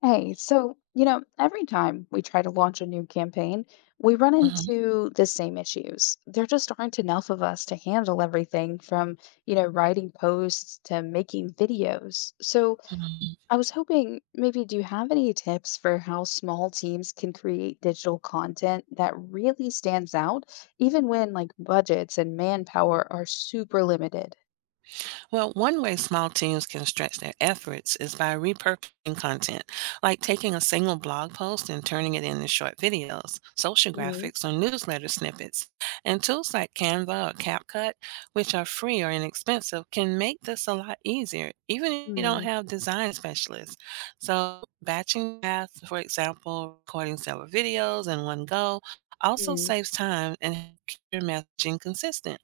Hey, so, every time we try to launch a new campaign, we run Mhm, into the same issues. There just aren't enough of us to handle everything from, writing posts to making videos. So mhm. I was hoping maybe do you have any tips for how small teams can create digital content that really stands out, even when like budgets and manpower are super limited? Well, one way small teams can stretch their efforts is by repurposing content, like taking a single blog post and turning it into short videos, social graphics, or newsletter snippets. And tools like Canva or CapCut, which are free or inexpensive, can make this a lot easier, even if you don't Mm-hmm. have design specialists. So, batching tasks, for example, recording several videos in one go, also saves time and keeps your messaging consistent.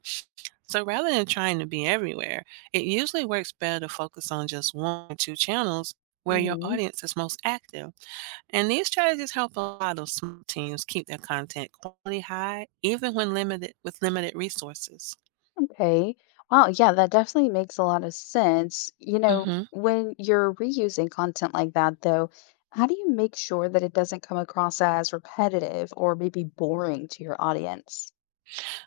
So rather than trying to be everywhere, it usually works better to focus on just one or two channels where your Mm-hmm. audience is most active. And these strategies help a lot of small teams keep their content quality high, even when limited with limited resources. Okay. Wow. Yeah, that definitely makes a lot of sense. You know, Hmm. when you're reusing content like that, though, how do you make sure that it doesn't come across as repetitive or maybe boring to your audience?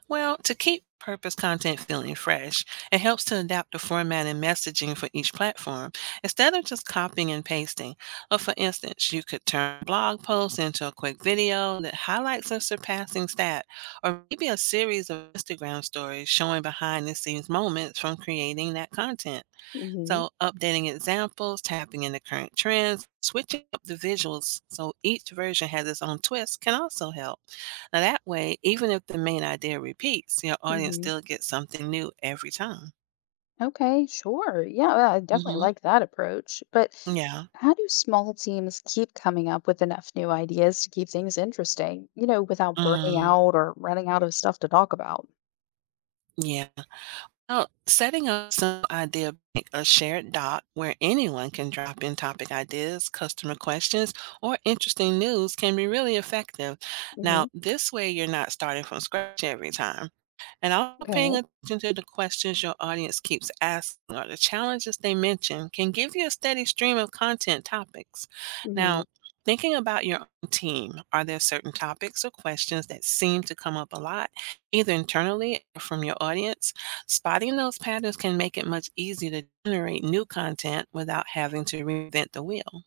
Well, to keep purpose content feeling fresh, it helps to adapt the format and messaging for each platform instead of just copying and pasting. Or for instance, you could turn a blog posts into a quick video that highlights a surpassing stat, or maybe a series of Instagram stories showing behind the scenes moments from creating that content. Hmm So, updating examples, tapping into current trends, switching up the visuals so each version has its own twist can also help. Now, that way, even if the main idea repeats, your audience hmm still gets something new every time. Okay, sure. Yeah, well, I definitely Hmm. like that approach. But Yeah. how do small teams keep coming up with enough new ideas to keep things interesting, you know, without burning Mm, out or running out of stuff to talk about? yeah. Oh, setting up some idea bank, a shared doc where anyone can drop in topic ideas, customer questions, or interesting news can be really effective. Now, Hmm this way, you're not starting from scratch every time. And also paying Okay. attention to the questions your audience keeps asking or the challenges they mention can give you a steady stream of content topics. Now, Mhm. thinking about your own team, are there certain topics or questions that seem to come up a lot, either internally or from your audience? Spotting those patterns can make it much easier to generate new content without having to reinvent the wheel.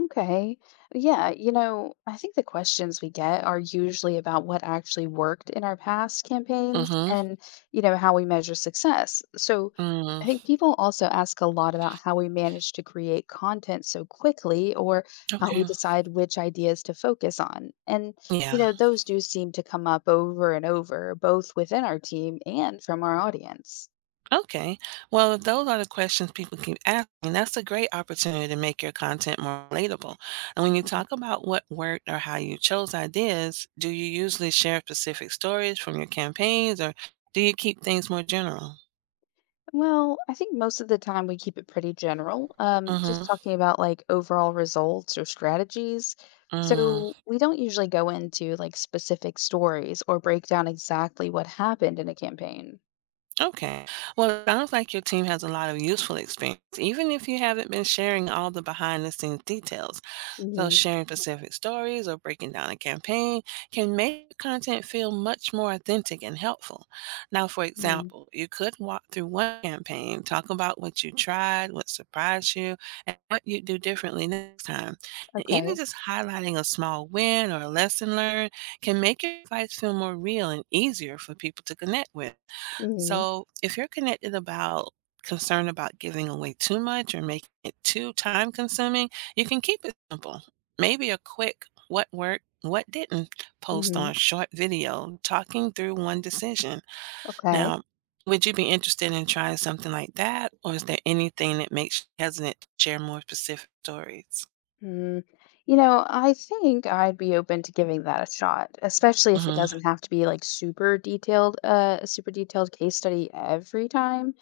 Okay. Yeah, you know, I think the questions we get are usually about what actually worked in our past campaigns Mm-hmm. and, you know, how we measure success. So Mm. I think people also ask a lot about how we manage to create content so quickly or how Okay. we decide which ideas to focus on. And, you Yeah. know, those do seem to come up over and over, both within our team and from our audience. Okay. Well, if those are the questions people keep asking, that's a great opportunity to make your content more relatable. And when you Mhm. talk about what worked or how you chose ideas, do you usually share specific stories from your campaigns, or do you keep things more general? Well, I think most of the time we keep it pretty general, just Mm-hmm. talking about like overall results or strategies. Mm. So we don't usually go into like specific stories or break down exactly what happened in a campaign. Okay. Well, it sounds like your team has a lot of useful experience, even if you haven't been sharing all the behind the scenes details. So, Mm-hmm. sharing specific stories or breaking down a campaign can make the content feel much more authentic and helpful. Now, for example, you could walk through one campaign, talk about what you tried, what surprised you, and what you would do differently next time. And even Okay. just highlighting a small win or a lesson learned can make your advice feel more real and easier for people to connect with. Mm-hmm. So if you're connected about concern about giving away too much or making it too time consuming, you can keep it simple. Maybe a quick what worked, what didn't post Mm-hmm. on short video talking through one decision. Okay. Now, would you be interested in trying something like that? Or is there anything that makes you hesitant to share more specific stories? Mm. You know, I think I'd be open to giving that a shot, especially if it Hmm. doesn't have to be like super detailed, a super detailed case study every time.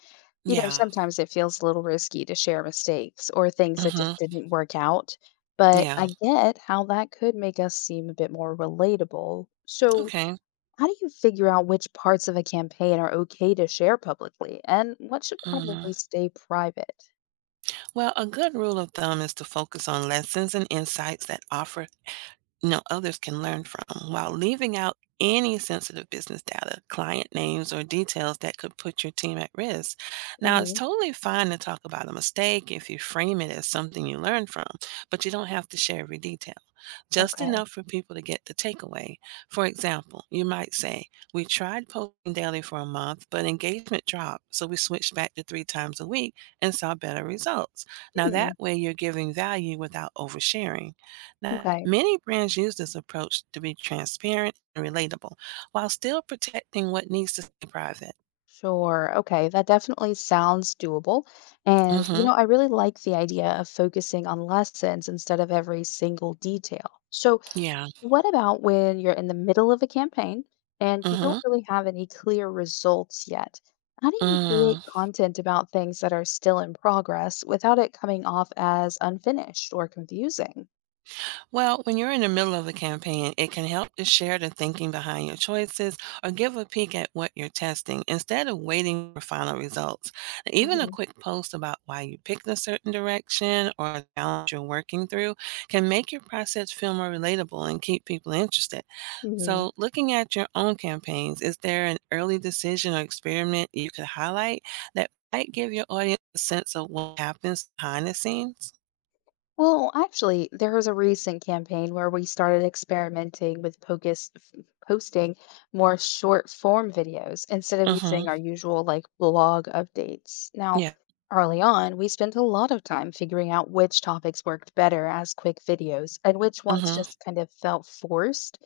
You know, Yeah. sometimes it feels a little risky to share mistakes or things that Hmm. just didn't work out, but Yeah. I get how that could make us seem a bit more relatable. So, Okay. how do you figure out which parts of a campaign are okay to share publicly and what should probably Hmm. stay private? Well, a good rule of thumb is to focus on lessons and insights that offer, others can learn from, while leaving out any sensitive business data, client names, or details that could put your team at risk. Now, it's Mhm. totally fine to talk about a mistake if you frame it as something you learned from, but you don't have to share every detail, just Okay. enough for people to get the takeaway. For example, you might say, we tried posting daily for a month, but engagement dropped, so we switched back to three times a week and saw better results. Now, Hmm. that way, you're giving value without oversharing. Now, Okay. many brands use this approach to be transparent and relatable while still protecting what needs to stay private. Sure. Okay. That definitely sounds doable. And, you Mm-hmm. know, I really like the idea of focusing on lessons instead of every single detail. So, Yeah. what about when you're in the middle of a campaign and you don't Mm-hmm. really have any clear results yet? How do you create Mm. content about things that are still in progress without it coming off as unfinished or confusing? Well, when you're in the middle of a campaign, it can help to share the thinking behind your choices or give a peek at what you're testing instead of waiting for final results. Even a quick post about why you picked a certain direction or a challenge you're working through can make your process feel more relatable and keep people interested. Hmm So, looking at your own campaigns, is there an early decision or experiment you could highlight that might give your audience a sense of what happens behind the scenes? Well, actually, there was a recent campaign where we started experimenting with posting more short form videos instead of Mm-hmm. using our usual like blog updates. Now, Yeah. early on, we spent a lot of time figuring out which topics worked better as quick videos and which ones Mm-hmm. just kind of felt forced.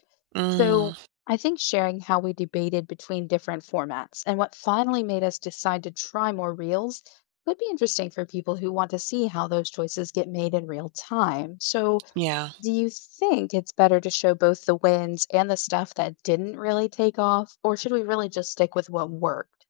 So, Mm. I think sharing how we debated between different formats and what finally made us decide to try more reels could be interesting for people who want to see how those choices get made in real time. So, Yeah. do you think it's better to show both the wins and the stuff that didn't really take off, or should we really just stick with what worked?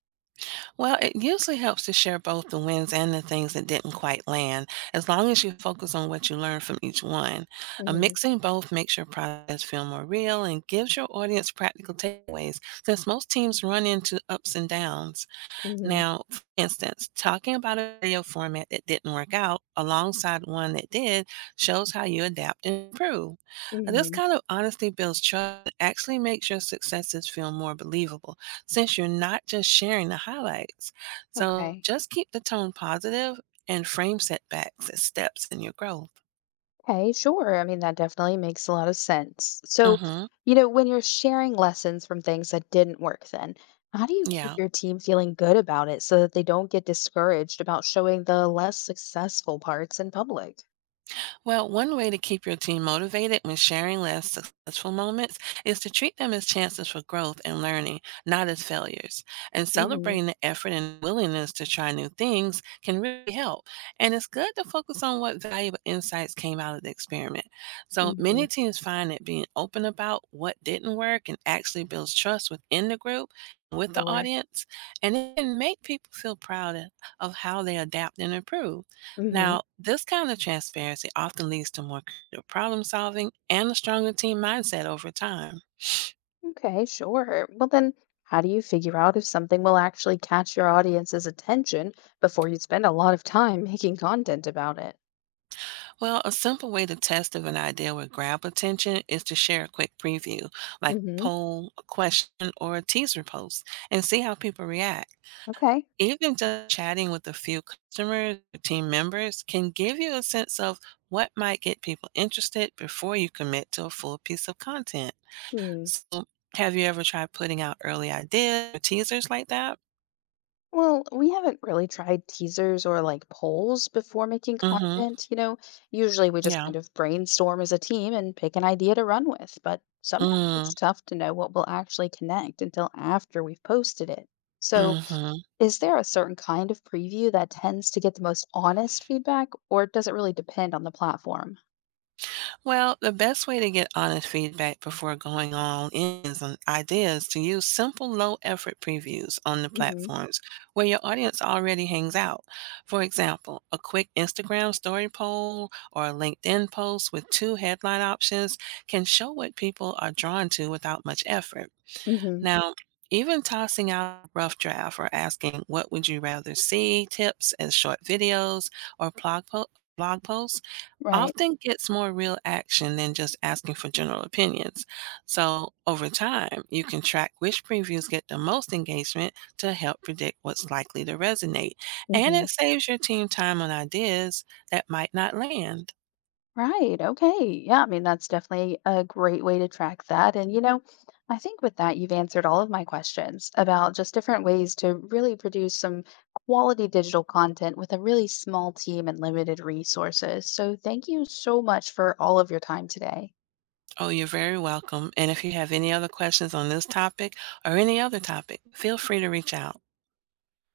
Well, it usually helps to share both the wins and the things that didn't quite land, as long as you focus on what you learned from each one. Hmm Mixing both makes your process feel more real and gives your audience practical takeaways, since most teams run into ups and downs. hmm Now, for instance, talking about a video format that didn't work out alongside one that did shows how you adapt and improve. Now, this hmm kind of honesty builds trust and actually makes your successes feel more believable, since you're not just sharing the highlights. So Okay. just keep the tone positive and frame setbacks as steps in your growth. Okay, sure. I mean, that definitely makes a lot of sense. So, Hmm. you know, when you're sharing lessons from things that didn't work, then how do you keep Yeah. your team feeling good about it so that they don't get discouraged about showing the less successful parts in public? Well, one way to keep your team motivated when sharing less successful moments is to treat them as chances for growth and learning, not as failures. And celebrating the effort and willingness to try new things can really help. And it's good to focus on what valuable insights came out of the experiment. So Mm-hmm. many teams find that being open about what didn't work and actually builds trust within the group. With the Sure. audience, and it can make people feel proud of how they adapt and improve. Mm-hmm. Now, this kind of transparency often leads to more creative problem solving and a stronger team mindset over time. Okay, sure. Well, then, how do you figure out if something will actually catch your audience's attention before you spend a lot of time making content about it? Well, a simple way to test if an idea would grab attention is to share a quick preview, like a Mm-hmm. poll, a question, or a teaser post, and see how people react. Okay. Even just chatting with a few customers or team members can give you a sense of what might get people interested before you commit to a full piece of content. Hmm. So, have you ever tried putting out early ideas or teasers like that? Well, we haven't really tried teasers or like polls before making Mhm. content. You know, usually we just Yeah. kind of brainstorm as a team and pick an idea to run with, but sometimes Mm. it's tough to know what will actually connect until after we've posted it. So, Mhm. is there a certain kind of preview that tends to get the most honest feedback, or does it really depend on the platform? Well, the best way to get honest feedback before going on is on ideas is to use simple low effort previews on the Hmm platforms where your audience already hangs out. For example, a quick Instagram story poll or a LinkedIn post with two headline options can show what people are drawn to without much effort. hmm Now, even tossing out a rough draft or asking what would you rather see, tips as short videos or blog posts, Right. often gets more real action than just asking for general opinions. So, over time, you can track which previews get the most engagement to help predict what's likely to resonate. And hmm it saves your team time on ideas that might not land. Right. Okay. Yeah. I mean, that's definitely a great way to track that. And, you know, I think with that, you've answered all of my questions about just different ways to really produce some quality digital content with a really small team and limited resources. So, thank you so much for all of your time today. Oh, you're very welcome. And if you have any other questions on this topic or any other topic, feel free to reach out.